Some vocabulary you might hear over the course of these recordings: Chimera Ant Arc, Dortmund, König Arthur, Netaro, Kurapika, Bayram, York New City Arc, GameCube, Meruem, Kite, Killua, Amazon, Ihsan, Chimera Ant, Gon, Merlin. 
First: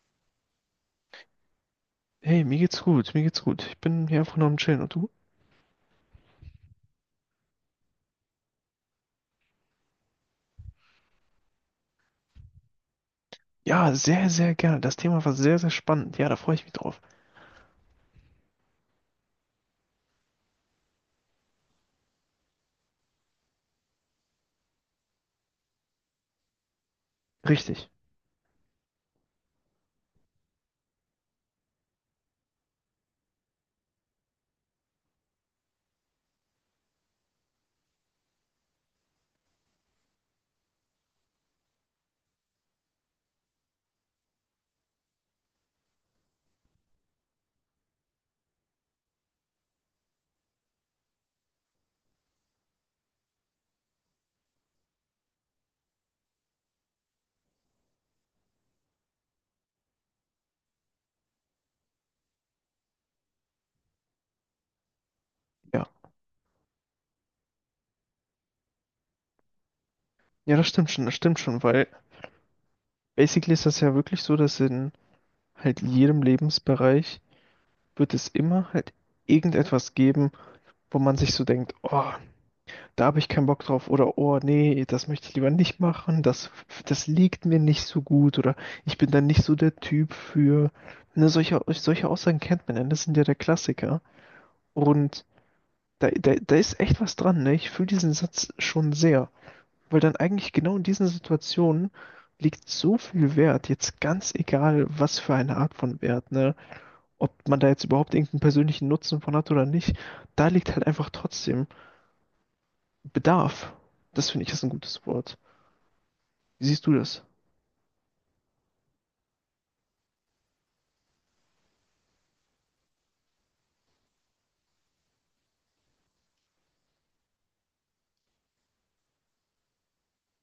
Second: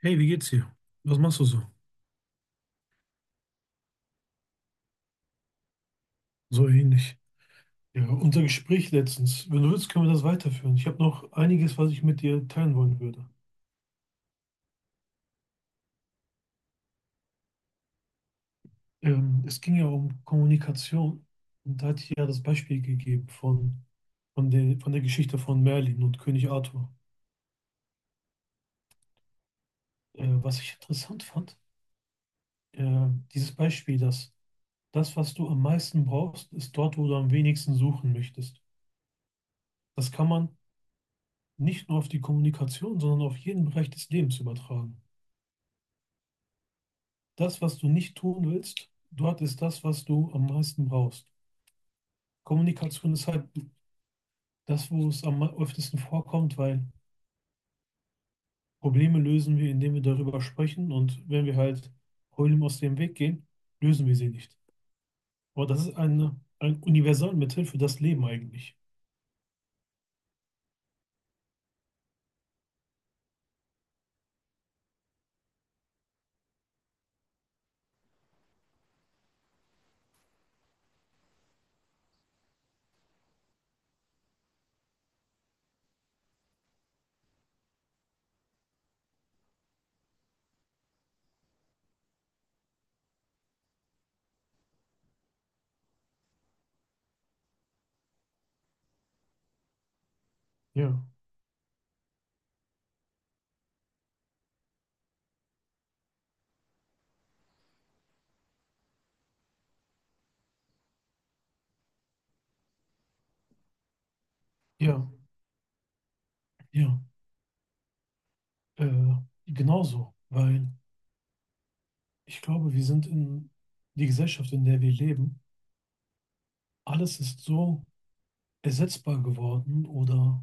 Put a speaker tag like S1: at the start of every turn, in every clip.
S1: Hey, wie geht's dir? Was machst du so?
S2: Hey, mir geht's gut, mir geht's gut. Ich bin hier einfach nur am Chillen. Und du?
S1: So ähnlich. Ja, unser Gespräch letztens. Wenn du willst, können wir das weiterführen. Ich habe noch einiges, was ich mit dir teilen wollen würde.
S2: Ja, sehr, sehr gerne. Das Thema war sehr, sehr spannend. Ja, da freue ich mich drauf.
S1: Es ging ja um Kommunikation. Und da hatte ich ja das Beispiel gegeben von der Geschichte von Merlin und König Arthur.
S2: Richtig,
S1: Was ich interessant fand, äh, dieses Beispiel, dass das, was du am meisten brauchst, ist dort, wo du am wenigsten suchen möchtest. Das kann man nicht nur auf die Kommunikation, sondern auf jeden Bereich des Lebens übertragen. Das, was du nicht tun willst, dort ist das, was du am meisten brauchst. Kommunikation ist halt das, wo es am öftesten vorkommt, weil Probleme lösen wir, indem wir darüber sprechen, und wenn wir halt Problemen aus dem Weg gehen, lösen wir sie nicht. Aber das
S2: ja.
S1: ist ein Universalmittel für das Leben eigentlich.
S2: Ja, das stimmt schon, weil basically ist das ja wirklich so, dass in halt jedem Lebensbereich wird es immer halt irgendetwas geben, wo man sich so denkt, oh, da habe ich keinen Bock drauf oder oh, nee, das möchte ich lieber nicht machen, das, das liegt mir nicht so gut oder ich bin da nicht so der Typ für. Ne, solche, solche Aussagen kennt man ja, das sind ja der Klassiker. Und da, da, da ist echt was dran, ne? Ich fühle diesen Satz schon sehr, weil dann eigentlich genau in
S1: Ja,
S2: diesen Situationen liegt so viel Wert, jetzt ganz egal, was für eine Art von Wert, ne? Ob man da jetzt überhaupt irgendeinen persönlichen Nutzen von hat oder nicht, da liegt halt einfach trotzdem Bedarf. Das finde ich ist ein gutes
S1: ja,
S2: Wort. Wie siehst du
S1: ja.
S2: das?
S1: Äh, Genauso, weil ich glaube, wir sind in die Gesellschaft, in der wir leben, alles ist so ersetzbar geworden oder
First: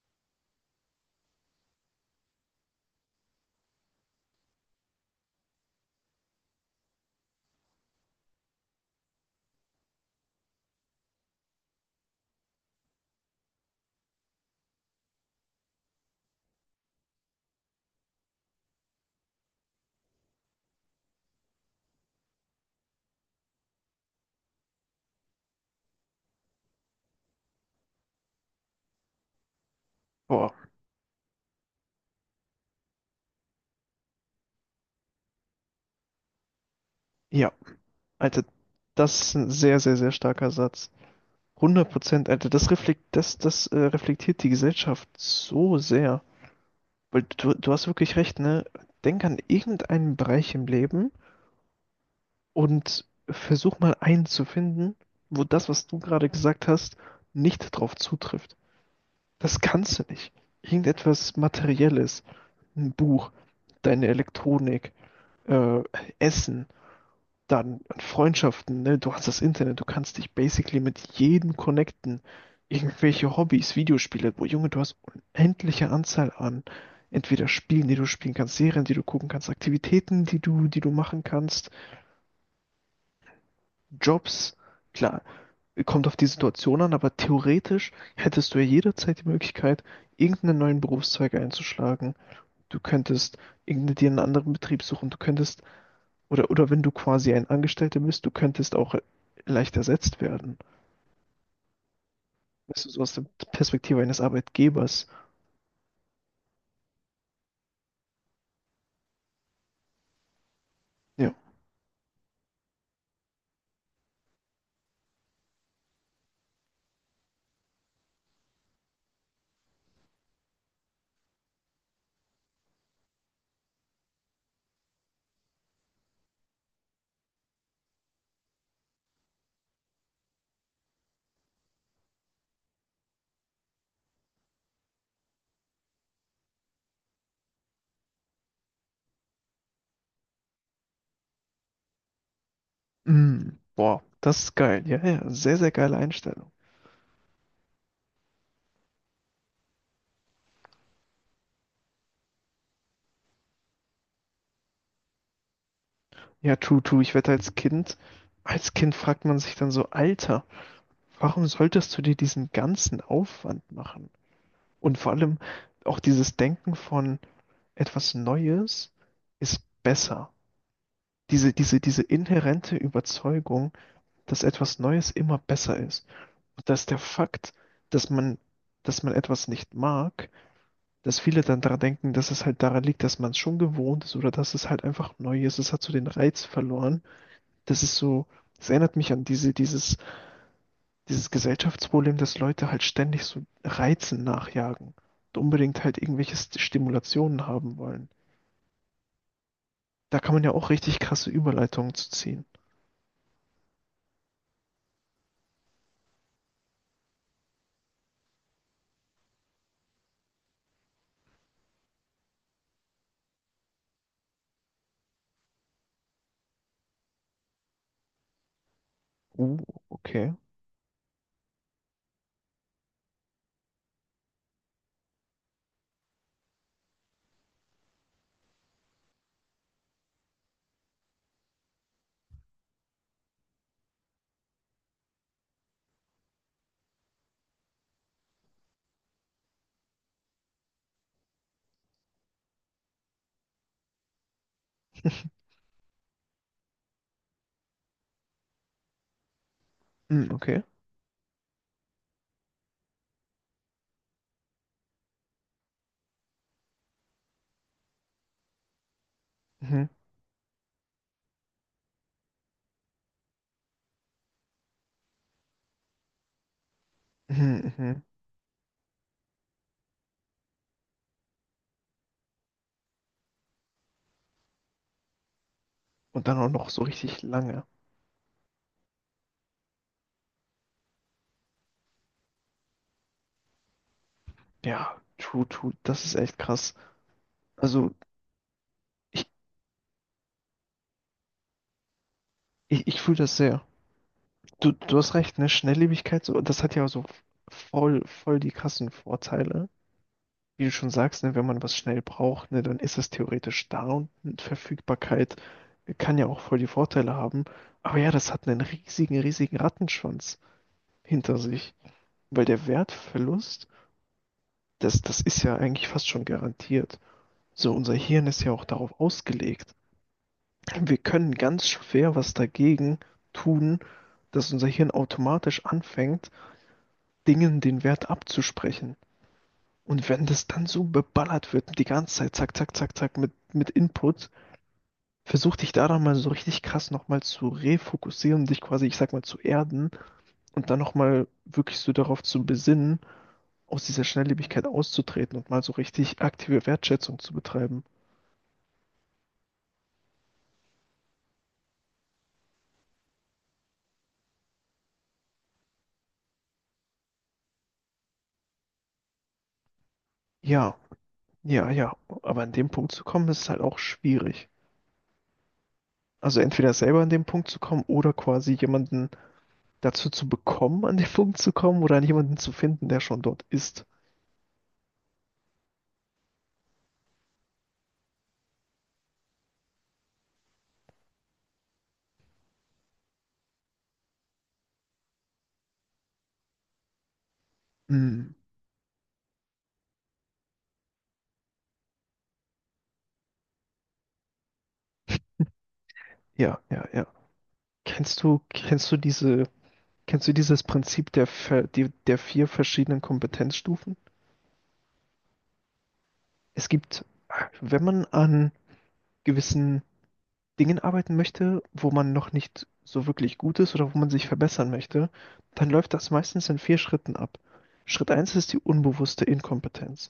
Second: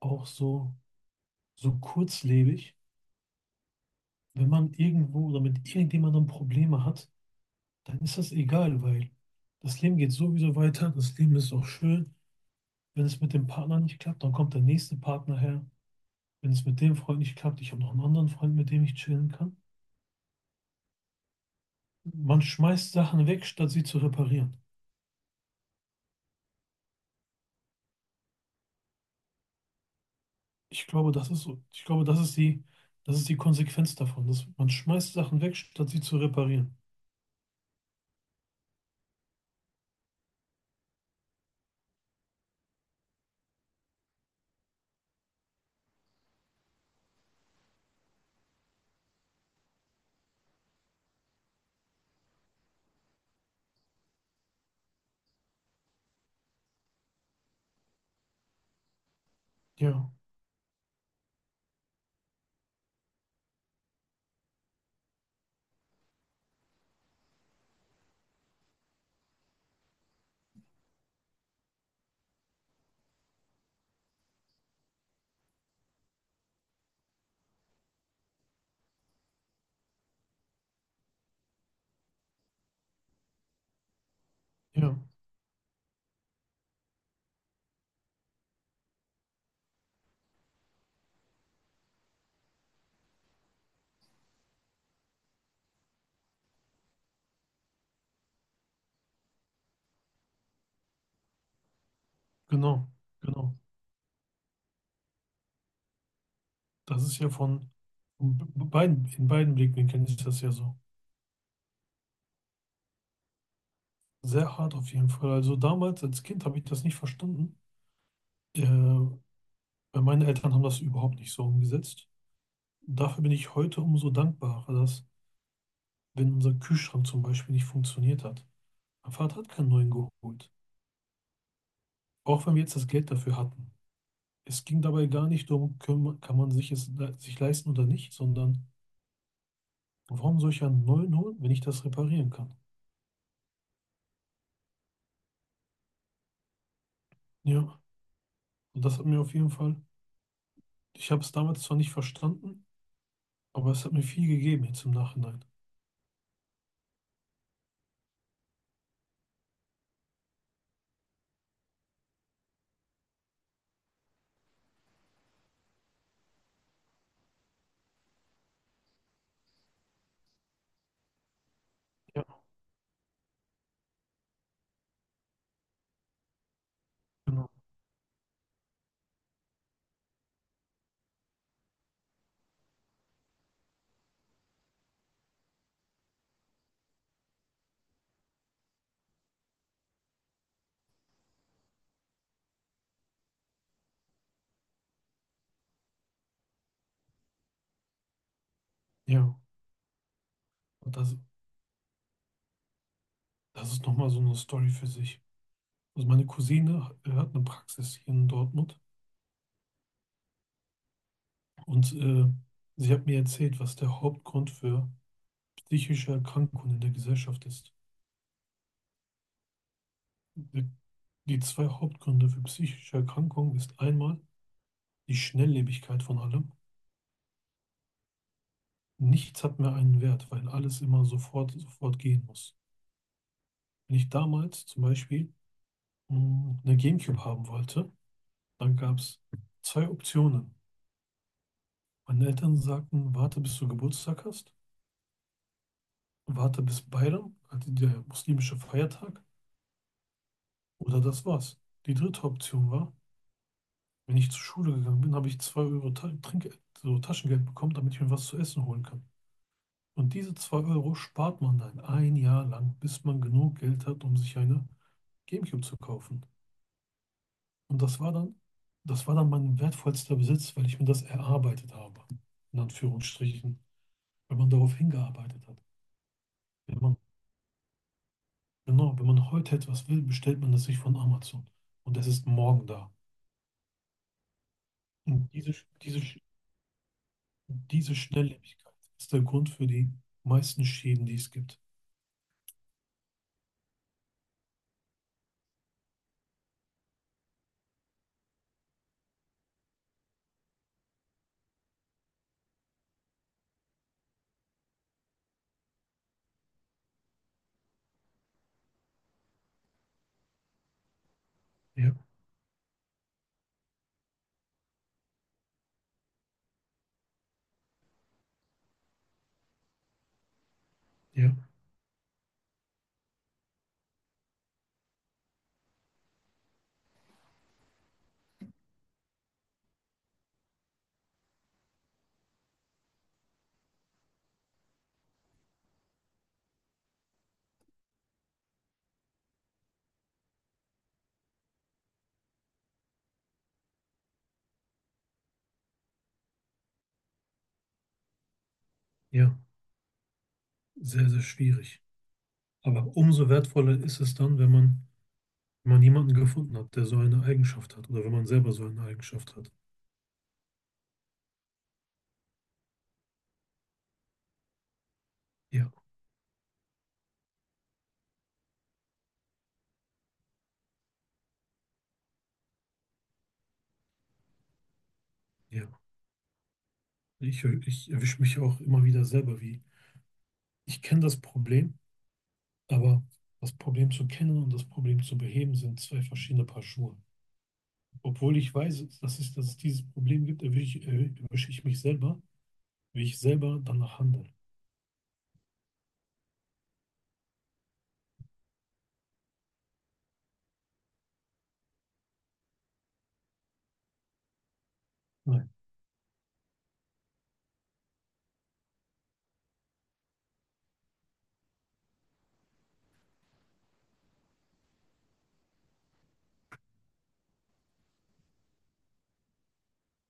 S1: auch so kurzlebig. Wenn man irgendwo oder mit irgendjemandem Probleme hat, dann ist das egal, weil das Leben geht sowieso weiter. Das Leben ist auch schön. Wenn es mit dem Partner nicht klappt, dann kommt der nächste Partner her. Wenn es mit dem Freund nicht klappt, ich habe noch einen anderen Freund, mit dem ich chillen kann. Man schmeißt Sachen weg, statt sie zu reparieren.
S2: Boah,
S1: Ich glaube, das ist so. Ich glaube, das ist die Konsequenz davon, dass man schmeißt Sachen weg, statt sie zu reparieren.
S2: ja, Alter, das ist ein sehr, sehr, sehr starker Satz. 100%, Alter, das reflekt, das, das reflektiert die Gesellschaft so sehr. Weil du hast wirklich recht, ne? Denk an irgendeinen Bereich im Leben und versuch mal einen zu finden, wo das, was du gerade gesagt hast, nicht drauf zutrifft. Das kannst du
S1: Ja,
S2: nicht. Irgendetwas Materielles, ein Buch, deine Elektronik, äh, Essen, dann an Freundschaften, ne? Du hast das Internet, du kannst dich basically mit jedem connecten. Irgendwelche Hobbys, Videospiele, wo Junge, du hast unendliche Anzahl an entweder Spielen, die du spielen kannst, Serien, die du gucken kannst, Aktivitäten, die du machen kannst, Jobs.
S1: ja,
S2: Klar, kommt auf die Situation an, aber theoretisch hättest du ja jederzeit die Möglichkeit, irgendeinen neuen Berufszweig einzuschlagen. Du könntest irgendeinen dir einen anderen Betrieb suchen, du könntest oder wenn du quasi ein Angestellter bist, du könntest auch leicht ersetzt werden. Weißt du,
S1: genau,
S2: so aus der
S1: genau.
S2: Perspektive eines Arbeitgebers.
S1: Das ist ja von beiden, in beiden Blickwinkeln ist das ja so.
S2: Ja.
S1: Sehr hart auf jeden Fall. Also damals als Kind habe ich das nicht verstanden. Weil meine Eltern haben das überhaupt nicht so umgesetzt. Dafür bin ich heute umso dankbarer, dass, wenn unser Kühlschrank zum Beispiel nicht funktioniert hat, mein Vater hat keinen neuen geholt. Auch wenn wir jetzt das Geld dafür hatten. Es ging dabei gar nicht darum, kann man sich es sich leisten oder nicht, sondern warum soll ich einen neuen holen, wenn ich das reparieren kann?
S2: Mm, boah, das ist geil. Ja, ja, sehr, sehr geile Einstellung.
S1: Ja, und das hat mir auf jeden Fall. Ich habe es damals zwar nicht verstanden, aber es hat mir viel gegeben jetzt im Nachhinein.
S2: Ja, true, true. Ich wette, als Kind fragt man sich dann so, Alter, warum solltest du dir diesen ganzen Aufwand machen? Und vor allem auch dieses Denken von etwas Neues ist besser. Diese, diese, diese
S1: Ja.
S2: inhärente Überzeugung, dass etwas Neues immer besser ist. Dass der
S1: Genau.
S2: Fakt, dass man, dass man etwas nicht mag, dass viele dann daran denken, dass es halt daran liegt, dass man es schon gewohnt ist oder dass es halt einfach neu ist. Es hat so den Reiz verloren. Das ist so, das erinnert mich an diese, dieses, dieses Gesellschaftsproblem, dass Leute halt ständig so Reizen nachjagen und unbedingt halt irgendwelche Stimulationen haben wollen.
S1: Ja.
S2: Da kann man ja auch
S1: Und
S2: richtig
S1: das,
S2: krasse Überleitungen zu ziehen.
S1: das ist nochmal so eine Story für sich. Also meine Cousine hat eine Praxis hier in Dortmund, und sie hat mir erzählt, was der Hauptgrund für psychische Erkrankungen in der Gesellschaft ist.
S2: Oh, okay.
S1: Die, die zwei Hauptgründe für psychische Erkrankungen ist einmal die Schnelllebigkeit von allem. Nichts hat mehr einen Wert, weil alles immer sofort, sofort gehen muss. Wenn ich damals zum Beispiel eine GameCube haben wollte, dann gab es zwei Optionen. Meine Eltern sagten, warte bis du Geburtstag hast, warte bis Bayram, also der muslimische Feiertag,
S2: Hm, okay.
S1: oder das war's. Die dritte Option war, wenn ich zur Schule gegangen bin, habe ich 2 Euro Ta Trinkgeld, so Taschengeld bekommen, damit ich mir was zu essen holen kann.
S2: Mhm.
S1: Und diese 2 Euro spart man dann ein Jahr lang, bis man genug Geld hat, um sich eine GameCube zu kaufen.
S2: Mhm,
S1: Und das
S2: mhm.
S1: war dann, das war dann mein wertvollster Besitz, weil ich mir das erarbeitet habe. In Anführungsstrichen. Wenn man darauf hingearbeitet hat.
S2: Und dann auch noch
S1: Wenn
S2: so
S1: man,
S2: richtig lange.
S1: Genau, wenn man heute etwas will, bestellt man das sich von Amazon. Und es ist morgen da.
S2: Ja,
S1: Und
S2: true, true.
S1: diese,
S2: Das ist echt krass. Also,
S1: diese Schnelllebigkeit ist der
S2: ich,
S1: Grund für die meisten Schäden, die es gibt.
S2: ich fühle das sehr. Du hast recht, ne? Schnelllebigkeit, so, das hat ja so voll, voll die krassen Vorteile. Wie du schon sagst, ne, wenn man was schnell braucht, ne, dann ist es theoretisch da und Verfügbarkeit kann ja auch voll die Vorteile haben. Aber ja, das hat einen riesigen, riesigen Rattenschwanz hinter sich.
S1: Ja,
S2: Weil der Wertverlust, das, das ist ja eigentlich fast schon garantiert. So, unser Hirn ist ja auch darauf ausgelegt. Wir können
S1: ja,
S2: ganz schwer was dagegen tun, dass unser Hirn automatisch anfängt, Dingen den Wert abzusprechen. Und wenn das dann so beballert wird, die ganze Zeit, zack, zack, zack, zack, mit Input, versuch dich daran mal so richtig krass nochmal zu refokussieren, dich quasi, ich sag mal, zu erden und dann nochmal wirklich so darauf zu besinnen, aus dieser Schnelllebigkeit auszutreten und mal so richtig aktive Wertschätzung zu betreiben.
S1: ja. Sehr, sehr schwierig. Aber umso wertvoller ist es dann, wenn man jemanden gefunden hat, der so eine Eigenschaft hat. Oder wenn man selber so eine Eigenschaft hat.
S2: Ja, ja, ja, aber an dem Punkt zu kommen, ist halt auch schwierig.
S1: Ja,
S2: Also entweder selber an den Punkt zu kommen oder quasi jemanden dazu zu bekommen, an den Punkt zu kommen oder an jemanden zu finden, der schon dort ist.
S1: ja. Ich erwische mich auch immer wieder selber, wie ich kenne das Problem, aber das Problem zu kennen und das Problem zu beheben sind zwei verschiedene Paar Schuhe.
S2: Hm.
S1: Obwohl ich weiß, dass es dieses Problem gibt, erwische ich mich selber, wie ich selber danach handle.
S2: Ja, ja, ja. Kennst du diese, kennst du dieses Prinzip der, die, der vier verschiedenen Kompetenzstufen?
S1: Nein,
S2: Es gibt, wenn man an gewissen Dingen arbeiten möchte, wo man noch nicht so wirklich gut ist oder wo man sich verbessern möchte, dann läuft das meistens in vier Schritten ab. Schritt eins ist die unbewusste Inkompetenz.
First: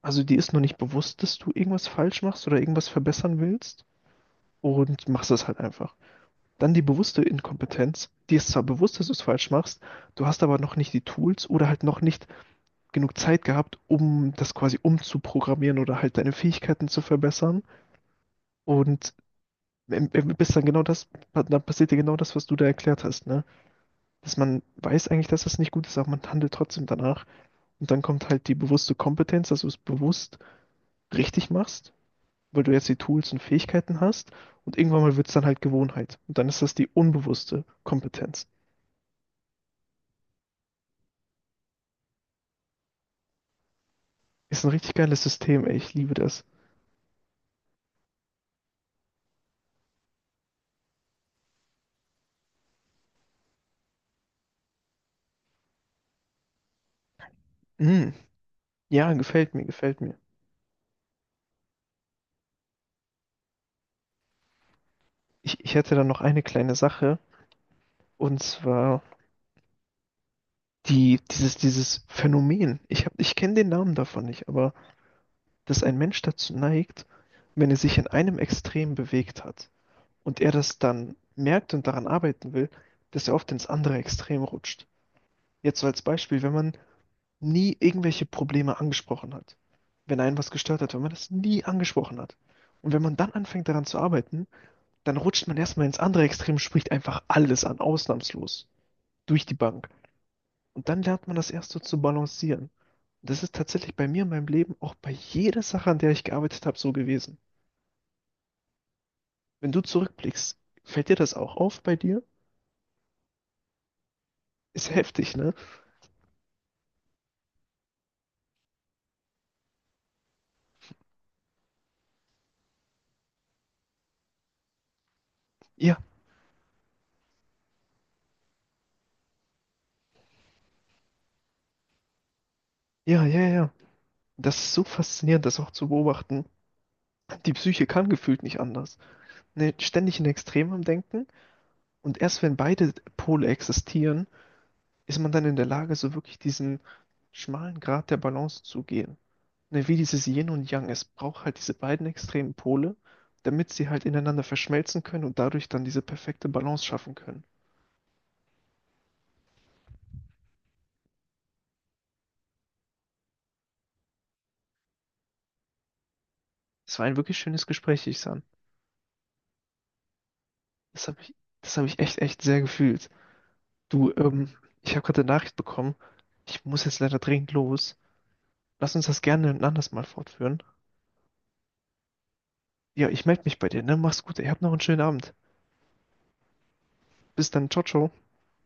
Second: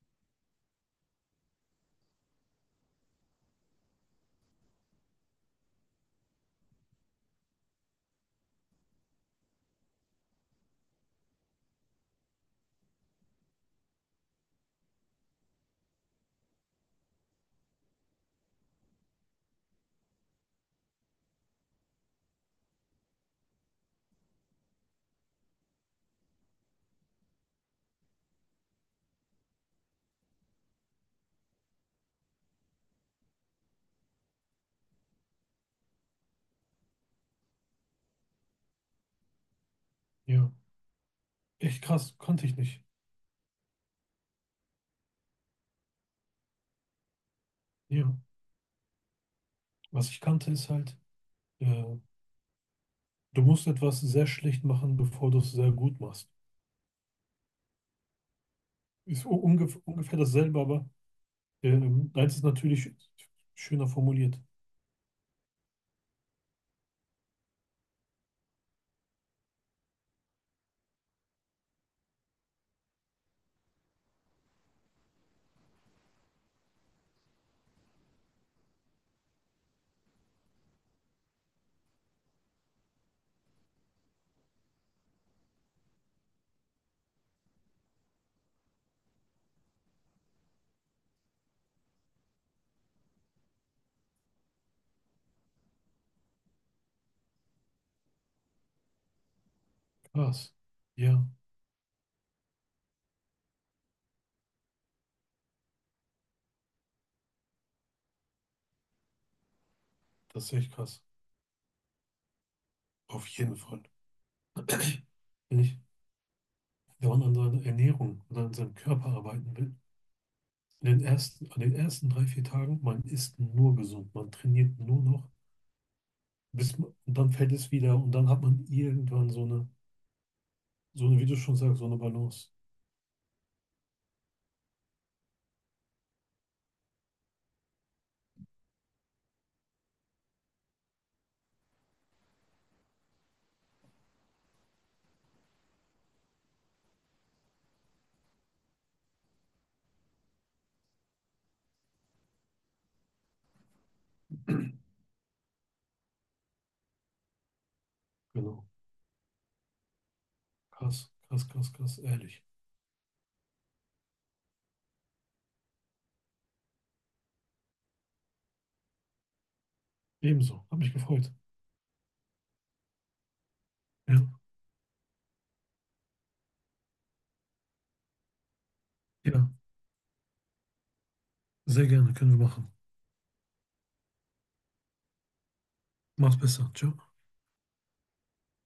S2: Also dir ist noch nicht bewusst, dass du irgendwas falsch machst oder irgendwas verbessern willst und machst es halt einfach. Dann die bewusste Inkompetenz. Dir ist zwar bewusst, dass du es falsch machst, du hast aber noch nicht die Tools oder halt noch nicht genug Zeit gehabt, um das quasi umzuprogrammieren oder halt deine Fähigkeiten zu verbessern. Und bist dann genau das, dann passiert dir genau das, was du da erklärt hast, ne? Dass man weiß eigentlich, dass das nicht gut ist, aber man handelt trotzdem danach. Und dann kommt halt die bewusste Kompetenz, dass du es bewusst richtig machst, weil du jetzt die Tools und Fähigkeiten hast und irgendwann mal wird es dann halt Gewohnheit. Und dann ist das die unbewusste Kompetenz.
S1: ja, echt krass, konnte ich nicht.
S2: Ist ein richtig geiles System, ey, ich liebe das.
S1: Ja, was ich kannte ist halt, äh, du musst etwas sehr schlecht machen, bevor du es sehr gut machst.
S2: Mm, ja,
S1: Ist
S2: gefällt mir, gefällt mir.
S1: ungefähr dasselbe, aber eins ist natürlich schöner formuliert.
S2: Ich hätte dann noch eine kleine Sache und zwar die, dieses, dieses Phänomen. Ich kenne den Namen davon nicht, aber dass ein Mensch dazu neigt, wenn er sich in einem Extrem bewegt hat und er das dann merkt und daran arbeiten will, dass er oft ins andere Extrem rutscht. Jetzt so als Beispiel, wenn man nie irgendwelche Probleme angesprochen hat. Wenn einen was gestört hat, wenn man das nie angesprochen hat. Und wenn man dann anfängt daran zu arbeiten, dann rutscht man erstmal ins andere Extrem, spricht einfach alles an, ausnahmslos, durch die Bank.
S1: Krass,
S2: Und dann
S1: ja.
S2: lernt man das erst so zu balancieren. Und das ist tatsächlich bei mir in meinem Leben auch bei jeder Sache, an der ich gearbeitet habe, so gewesen. Wenn du
S1: Das ist
S2: zurückblickst,
S1: echt krass.
S2: fällt dir das auch auf bei dir?
S1: Auf jeden Fall.
S2: Ist heftig, ne?
S1: Wenn ich dauernd an seiner Ernährung und an seinem Körper arbeiten will, an den ersten 3, 4 Tagen, man isst nur gesund, man trainiert nur noch,
S2: Ja,
S1: und dann fällt es wieder und dann hat man irgendwann wie du schon sagst, so eine Balance.
S2: ja, ja, ja. Das ist so faszinierend, das auch zu beobachten. Die Psyche kann gefühlt nicht anders, ne, ständig in Extremen am Denken. Und erst wenn beide Pole existieren, ist man dann in der Lage, so wirklich diesen schmalen Grat der Balance zu gehen. Ne, wie dieses Yin und Yang. Es braucht halt diese beiden extremen Pole, damit sie halt ineinander verschmelzen können und dadurch dann diese perfekte Balance schaffen können.
S1: Genau. Krass, krass, krass, krass, ehrlich.
S2: Es war ein wirklich schönes Gespräch, Ihsan.
S1: Ebenso. Hab mich
S2: Das habe
S1: gefreut.
S2: ich, das habe ich echt, echt sehr gefühlt. Du,
S1: Ja,
S2: ich habe gerade eine Nachricht bekommen. Ich muss jetzt leider dringend los. Lass uns das gerne
S1: ja,
S2: ein anderes Mal fortführen.
S1: sehr gerne, können wir machen.
S2: Ja, ich melde mich bei dir, ne? Mach's gut, ey. Habt noch einen schönen Abend.
S1: Mach's besser. Ciao.
S2: Bis dann. Ciao, ciao.